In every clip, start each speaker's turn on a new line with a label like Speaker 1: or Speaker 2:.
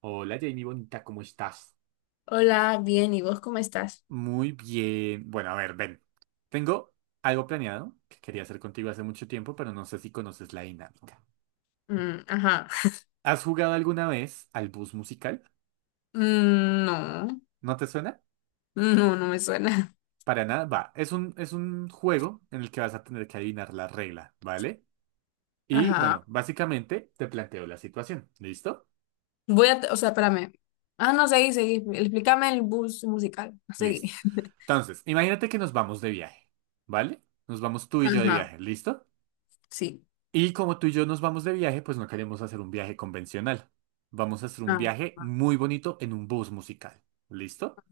Speaker 1: Hola Jamie, bonita, ¿cómo estás?
Speaker 2: Hola, bien, ¿y vos cómo estás?
Speaker 1: Muy bien. Bueno, a ver, ven. Tengo algo planeado que quería hacer contigo hace mucho tiempo, pero no sé si conoces la dinámica.
Speaker 2: Mm, ajá.
Speaker 1: ¿Has jugado alguna vez al bus musical?
Speaker 2: Mm, no,
Speaker 1: ¿No te suena?
Speaker 2: no me suena.
Speaker 1: Para nada. Va, es un juego en el que vas a tener que adivinar la regla, ¿vale? Y
Speaker 2: Ajá.
Speaker 1: bueno, básicamente te planteo la situación. ¿Listo?
Speaker 2: Voy a, o sea, espérame. Ah, no, seguí, seguí. Explícame el bus musical. Seguí.
Speaker 1: Listo. Entonces, imagínate que nos vamos de viaje, ¿vale? Nos vamos tú y yo de
Speaker 2: Ajá,
Speaker 1: viaje, ¿listo?
Speaker 2: sí.
Speaker 1: Y como tú y yo nos vamos de viaje, pues no queremos hacer un viaje convencional. Vamos a hacer un
Speaker 2: Ah,
Speaker 1: viaje
Speaker 2: ajá.
Speaker 1: muy bonito en un bus musical. ¿Listo?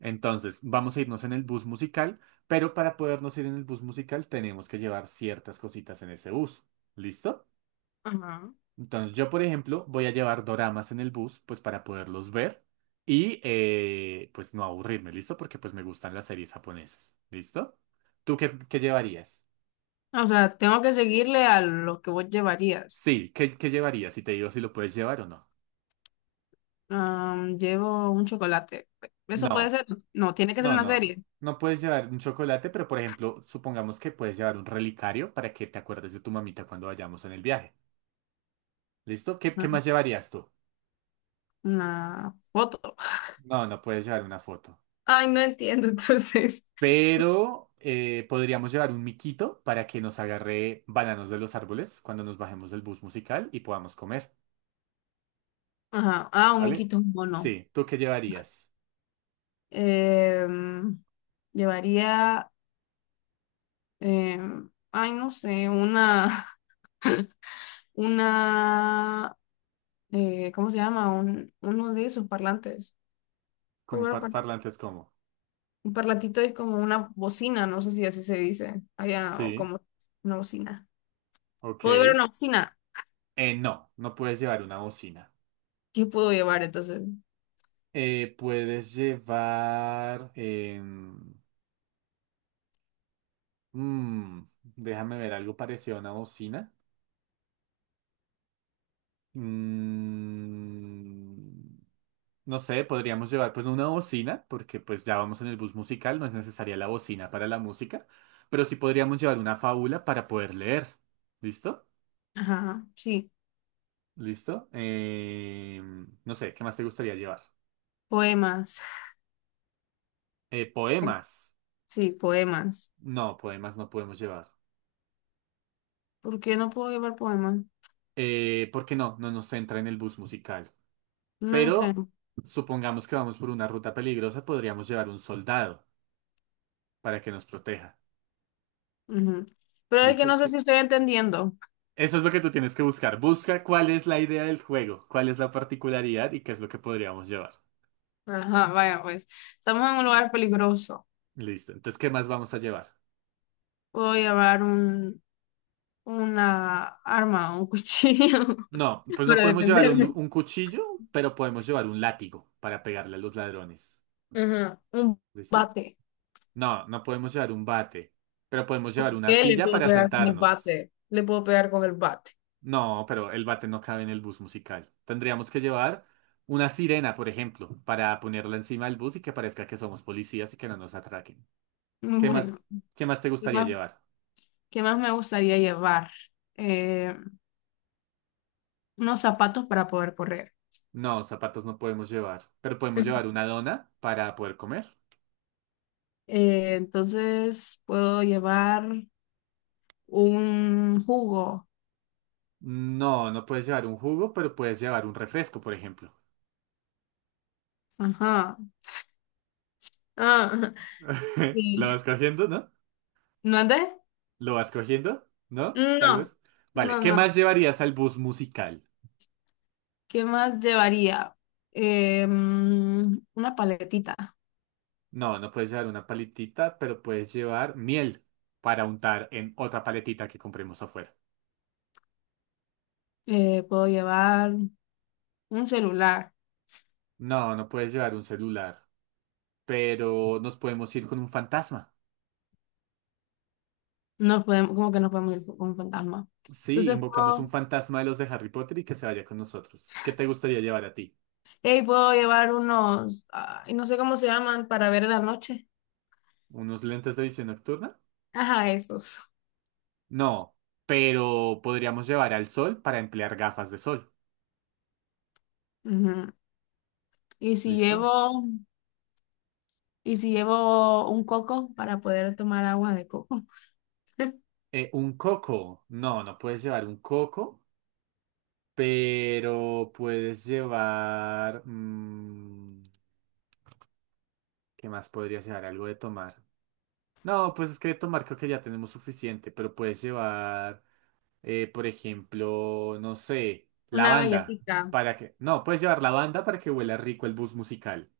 Speaker 1: Entonces, vamos a irnos en el bus musical, pero para podernos ir en el bus musical tenemos que llevar ciertas cositas en ese bus. ¿Listo?
Speaker 2: Ajá.
Speaker 1: Entonces, yo, por ejemplo, voy a llevar doramas en el bus, pues para poderlos ver y pues no aburrirme, ¿listo? Porque pues me gustan las series japonesas. ¿Listo? ¿Tú qué llevarías?
Speaker 2: O sea, tengo que seguirle a lo que vos llevarías.
Speaker 1: Sí, ¿qué llevarías? Y te digo si lo puedes llevar o no.
Speaker 2: Llevo un chocolate. ¿Eso puede
Speaker 1: No.
Speaker 2: ser? No, tiene que ser
Speaker 1: No,
Speaker 2: una
Speaker 1: no.
Speaker 2: serie.
Speaker 1: No puedes llevar un chocolate, pero por ejemplo, supongamos que puedes llevar un relicario para que te acuerdes de tu mamita cuando vayamos en el viaje. ¿Listo? ¿Qué
Speaker 2: Ajá.
Speaker 1: más llevarías tú?
Speaker 2: Una foto.
Speaker 1: No, no puedes llevar una foto.
Speaker 2: Ay, no entiendo, entonces.
Speaker 1: Pero podríamos llevar un miquito para que nos agarre bananos de los árboles cuando nos bajemos del bus musical y podamos comer.
Speaker 2: Ajá. Ah, un
Speaker 1: ¿Vale?
Speaker 2: miquito, un mono.
Speaker 1: Sí. ¿Tú qué llevarías?
Speaker 2: Em, Llevaría, ay, no sé, una, ¿cómo se llama? Uno de esos parlantes. Muy
Speaker 1: Como
Speaker 2: bueno, parla-
Speaker 1: parlantes, ¿cómo?
Speaker 2: Un parlantito es como una bocina, no sé si así se dice allá, o
Speaker 1: Sí.
Speaker 2: como una bocina. ¿Puedo llevar
Speaker 1: Ok.
Speaker 2: una bocina?
Speaker 1: No, no puedes llevar una bocina.
Speaker 2: ¿Qué puedo llevar entonces?
Speaker 1: Puedes llevar. Mm, déjame ver algo parecido a una bocina. Mm, no sé, podríamos llevar pues una bocina, porque pues ya vamos en el bus musical, no es necesaria la bocina para la música, pero sí podríamos llevar una fábula para poder leer. ¿Listo?
Speaker 2: Ajá, sí,
Speaker 1: ¿Listo? No sé, ¿qué más te gustaría llevar?
Speaker 2: poemas.
Speaker 1: Poemas.
Speaker 2: Sí, poemas.
Speaker 1: No, poemas no podemos llevar.
Speaker 2: ¿Por qué no puedo llevar poemas?
Speaker 1: Porque no nos entra en el bus musical.
Speaker 2: No
Speaker 1: Pero
Speaker 2: entran.
Speaker 1: supongamos que vamos por una ruta peligrosa, podríamos llevar un soldado. Para que nos proteja.
Speaker 2: Ujú. Pero es que
Speaker 1: ¿Listo?
Speaker 2: no sé si estoy entendiendo.
Speaker 1: Eso es lo que tú tienes que buscar. Busca cuál es la idea del juego, cuál es la particularidad y qué es lo que podríamos llevar.
Speaker 2: Ajá, vaya pues, estamos en un lugar peligroso.
Speaker 1: Listo. Entonces, ¿qué más vamos a llevar?
Speaker 2: Puedo llevar una arma, un cuchillo
Speaker 1: No, pues no
Speaker 2: para
Speaker 1: podemos llevar
Speaker 2: defenderme.
Speaker 1: un cuchillo, pero podemos llevar un látigo para pegarle a los ladrones.
Speaker 2: Ajá, un
Speaker 1: ¿Listo?
Speaker 2: bate.
Speaker 1: No, no podemos llevar un bate, pero podemos llevar una
Speaker 2: ¿Qué le
Speaker 1: silla
Speaker 2: puedo
Speaker 1: para
Speaker 2: pegar con el
Speaker 1: sentarnos.
Speaker 2: bate? Le puedo pegar con el bate.
Speaker 1: No, pero el bate no cabe en el bus musical. Tendríamos que llevar una sirena, por ejemplo, para ponerla encima del bus y que parezca que somos policías y que no nos atraquen. ¿Qué
Speaker 2: Bueno,
Speaker 1: más, qué más te
Speaker 2: ¿qué
Speaker 1: gustaría
Speaker 2: más,
Speaker 1: llevar?
Speaker 2: qué más me gustaría llevar? Eh, unos zapatos para poder correr.
Speaker 1: No, zapatos no podemos llevar, pero podemos llevar una dona para poder comer.
Speaker 2: Entonces puedo llevar un jugo.
Speaker 1: No, no puedes llevar un jugo, pero puedes llevar un refresco, por ejemplo.
Speaker 2: Ajá. Ah,
Speaker 1: ¿Lo
Speaker 2: sí.
Speaker 1: vas cogiendo, no?
Speaker 2: ¿No andé?
Speaker 1: ¿Lo vas cogiendo? ¿No? Tal
Speaker 2: No,
Speaker 1: vez. Vale,
Speaker 2: no,
Speaker 1: ¿qué
Speaker 2: no.
Speaker 1: más llevarías al bus musical?
Speaker 2: ¿Qué más llevaría? Mm, una paletita.
Speaker 1: No, no puedes llevar una paletita, pero puedes llevar miel para untar en otra paletita que compremos afuera.
Speaker 2: Puedo llevar un celular.
Speaker 1: No, no puedes llevar un celular, pero nos podemos ir con un fantasma.
Speaker 2: No podemos, como que no podemos ir con un fantasma.
Speaker 1: Sí,
Speaker 2: Entonces
Speaker 1: invocamos un
Speaker 2: puedo,
Speaker 1: fantasma de los de Harry Potter y que se vaya con nosotros. ¿Qué te gustaría llevar a ti?
Speaker 2: hey, puedo llevar unos, ay, no sé cómo se llaman, para ver en la noche.
Speaker 1: ¿Unos lentes de visión nocturna?
Speaker 2: Ajá, esos.
Speaker 1: No, pero podríamos llevar al sol para emplear gafas de sol.
Speaker 2: Ujú. Y si
Speaker 1: ¿Listo?
Speaker 2: llevo, y si llevo un coco para poder tomar agua de coco.
Speaker 1: Un coco. No, no puedes llevar un coco, pero puedes llevar... mm, ¿qué más podrías llevar? Algo de tomar. No, pues es que de tomar creo que ya tenemos suficiente, pero puedes llevar... por ejemplo, no sé,
Speaker 2: Una
Speaker 1: lavanda,
Speaker 2: galletita.
Speaker 1: para que... No, puedes llevar lavanda para que huela rico el bus musical.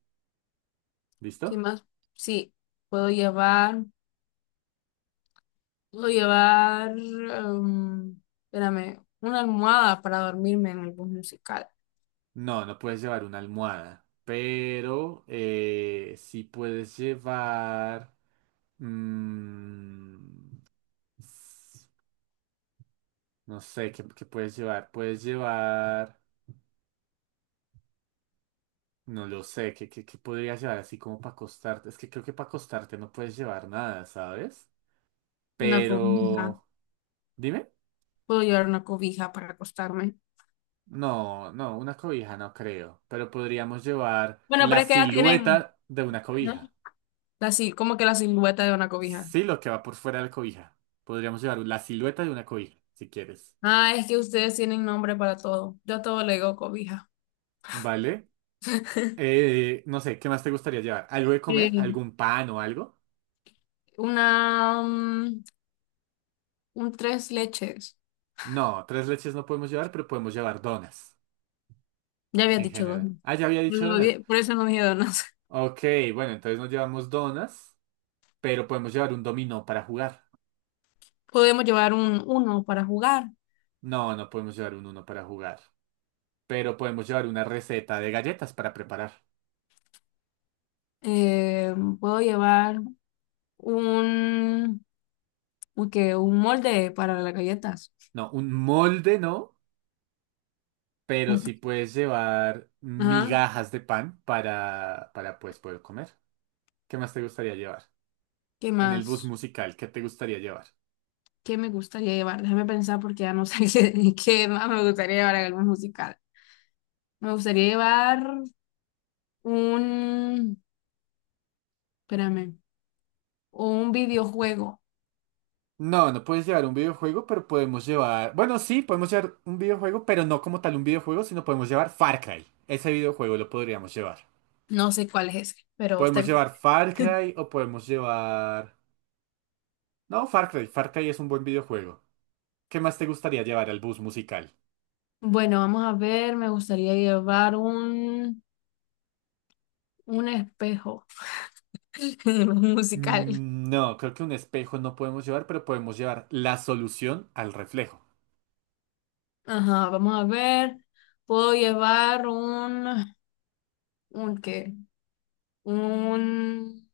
Speaker 2: ¿Qué
Speaker 1: ¿Listo?
Speaker 2: más? Sí, puedo llevar. Puedo llevar, espérame, una almohada para dormirme en el bus musical,
Speaker 1: No, no puedes llevar una almohada, pero sí puedes llevar... mm, s- no sé, ¿qué puedes llevar? Puedes llevar... No lo sé, ¿qué podrías llevar así como para acostarte? Es que creo que para acostarte no puedes llevar nada, ¿sabes?
Speaker 2: una cobija.
Speaker 1: Pero... Dime.
Speaker 2: Puedo llevar una cobija para acostarme.
Speaker 1: No, una cobija no creo, pero podríamos llevar
Speaker 2: Bueno,
Speaker 1: la
Speaker 2: pero es que ya tienen,
Speaker 1: silueta de una
Speaker 2: ¿no?
Speaker 1: cobija.
Speaker 2: La, si- como que la silueta de una cobija.
Speaker 1: Sí, lo que va por fuera de la cobija. Podríamos llevar la silueta de una cobija, si quieres.
Speaker 2: Ah, es que ustedes tienen nombre para todo. Yo a todo le digo cobija.
Speaker 1: ¿Vale? No sé, ¿qué más te gustaría llevar? ¿Algo de comer?
Speaker 2: Eh,
Speaker 1: ¿Algún pan o algo?
Speaker 2: mm, un tres leches.
Speaker 1: No, tres leches no podemos llevar, pero podemos llevar donas
Speaker 2: Ya habías
Speaker 1: en
Speaker 2: dicho dos,
Speaker 1: general.
Speaker 2: ¿no?
Speaker 1: Ah, ya había
Speaker 2: Por
Speaker 1: dicho
Speaker 2: eso no
Speaker 1: donas.
Speaker 2: di- por eso no dije donas.
Speaker 1: Ok, bueno, entonces no llevamos donas, pero podemos llevar un dominó para jugar.
Speaker 2: Podemos llevar un uno para jugar.
Speaker 1: No, no podemos llevar un uno para jugar. Pero podemos llevar una receta de galletas para preparar.
Speaker 2: Eh, puedo llevar un, que, un molde para las galletas.
Speaker 1: No, un molde no, pero
Speaker 2: Mm.
Speaker 1: sí puedes llevar
Speaker 2: Ajá.
Speaker 1: migajas de pan para pues poder comer. ¿Qué más te gustaría llevar?
Speaker 2: ¿Qué
Speaker 1: En el bus
Speaker 2: más?
Speaker 1: musical, ¿qué te gustaría llevar?
Speaker 2: ¿Qué me gustaría llevar? Déjame pensar porque ya no sé qué, qué más me gustaría llevar en algún musical. Me gustaría llevar un, espérame, un videojuego.
Speaker 1: No, no puedes llevar un videojuego, pero podemos llevar... Bueno, sí, podemos llevar un videojuego, pero no como tal un videojuego, sino podemos llevar Far Cry. Ese videojuego lo podríamos llevar.
Speaker 2: No sé cuál es ese, pero está
Speaker 1: Podemos
Speaker 2: bien.
Speaker 1: llevar Far Cry o podemos llevar... No, Far Cry. Far Cry es un buen videojuego. ¿Qué más te gustaría llevar al bus musical?
Speaker 2: Bueno, vamos a ver, me gustaría llevar un espejo en un musical.
Speaker 1: Mm, no, creo que un espejo no podemos llevar, pero podemos llevar la solución al reflejo.
Speaker 2: Ajá, vamos a ver. Puedo llevar un ¿qué? un,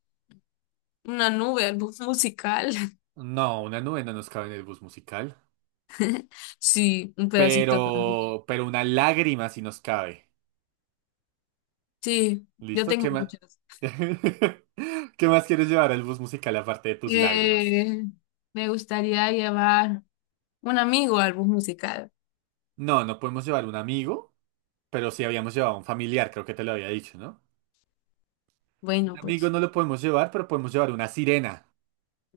Speaker 2: una nube, algo musical.
Speaker 1: No, una nube no nos cabe en el bus musical.
Speaker 2: Sí, un pedacito de la nube.
Speaker 1: Pero una lágrima sí nos cabe.
Speaker 2: Sí, yo
Speaker 1: ¿Listo?
Speaker 2: tengo
Speaker 1: ¿Qué más?
Speaker 2: muchas.
Speaker 1: ¿Qué más quieres llevar al bus musical aparte de tus lágrimas?
Speaker 2: Eh, me gustaría llevar un amigo al bus musical.
Speaker 1: No, no podemos llevar un amigo, pero sí habíamos llevado un familiar, creo que te lo había dicho, ¿no? Un
Speaker 2: Bueno,
Speaker 1: amigo
Speaker 2: pues
Speaker 1: no lo podemos llevar, pero podemos llevar una sirena.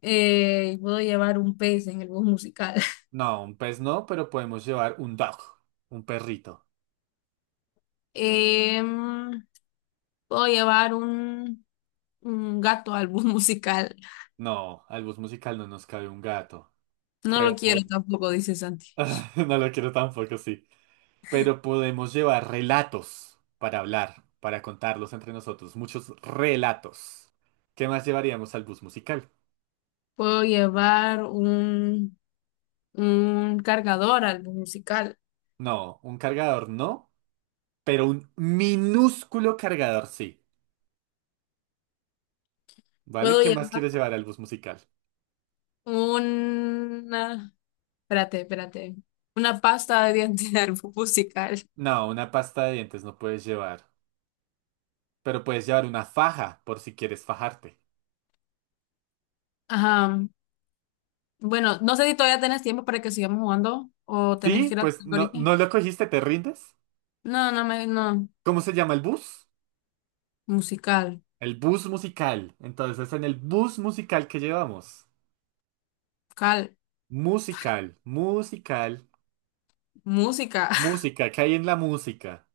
Speaker 2: puedo llevar un pez en el bus musical.
Speaker 1: No, un pez no, pero podemos llevar un dog, un perrito.
Speaker 2: Em, puedo llevar un gato al bus musical.
Speaker 1: No, al bus musical no nos cabe un gato.
Speaker 2: No lo
Speaker 1: Pero po-
Speaker 2: quiero tampoco, dice Santi.
Speaker 1: no lo quiero tampoco, sí. Pero podemos llevar relatos para hablar, para contarlos entre nosotros. Muchos relatos. ¿Qué más llevaríamos al bus musical?
Speaker 2: Puedo llevar un cargador al bus musical.
Speaker 1: No, un cargador no, pero un minúsculo cargador sí. ¿Vale?
Speaker 2: Puedo
Speaker 1: ¿Qué más
Speaker 2: llevar
Speaker 1: quieres llevar al bus musical?
Speaker 2: una, espérate, espérate. Una pasta de dientes musical.
Speaker 1: No, una pasta de dientes no puedes llevar. Pero puedes llevar una faja por si quieres fajarte.
Speaker 2: Ajá. Bueno, no sé si todavía tenés tiempo para que sigamos jugando o tenés
Speaker 1: Sí,
Speaker 2: que ir a hacer
Speaker 1: pues no,
Speaker 2: ahorita.
Speaker 1: no lo cogiste, ¿te rindes?
Speaker 2: No, no me, no.
Speaker 1: ¿Cómo se llama el bus?
Speaker 2: Musical.
Speaker 1: El bus musical. Entonces, en el bus musical que llevamos.
Speaker 2: Cal.
Speaker 1: Musical, musical,
Speaker 2: Música.
Speaker 1: música. ¿Qué hay en la música?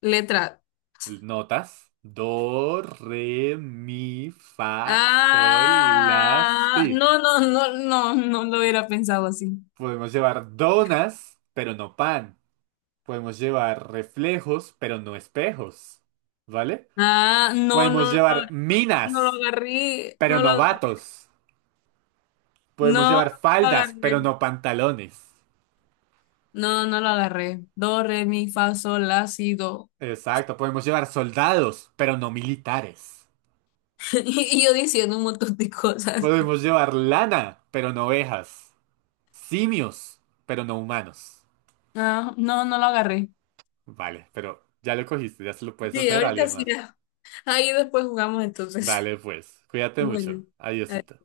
Speaker 2: Letra.
Speaker 1: Notas. Do, re, mi, fa, sol, la,
Speaker 2: Ah,
Speaker 1: si.
Speaker 2: no, no, no, no, no lo hubiera pensado así.
Speaker 1: Podemos llevar donas, pero no pan. Podemos llevar reflejos, pero no espejos. ¿Vale?
Speaker 2: Ah, no,
Speaker 1: Podemos
Speaker 2: no, no,
Speaker 1: llevar
Speaker 2: no lo
Speaker 1: minas,
Speaker 2: agarré,
Speaker 1: pero
Speaker 2: no lo
Speaker 1: no
Speaker 2: agarré,
Speaker 1: vatos. Podemos
Speaker 2: no, no
Speaker 1: llevar
Speaker 2: lo
Speaker 1: faldas,
Speaker 2: agarré,
Speaker 1: pero no pantalones.
Speaker 2: no, no lo agarré. Do, re, mi, fa, sol, la, si, do.
Speaker 1: Exacto, podemos llevar soldados, pero no militares.
Speaker 2: Y yo diciendo un montón de cosas.
Speaker 1: Podemos llevar lana, pero no ovejas. Simios, pero no humanos.
Speaker 2: Ah, no, no lo agarré.
Speaker 1: Vale, pero ya lo cogiste, ya se lo puedes
Speaker 2: Sí,
Speaker 1: hacer a
Speaker 2: ahorita
Speaker 1: alguien
Speaker 2: sí.
Speaker 1: más.
Speaker 2: Ahí después jugamos entonces.
Speaker 1: Dale, pues, cuídate mucho.
Speaker 2: Bueno.
Speaker 1: Adiosito.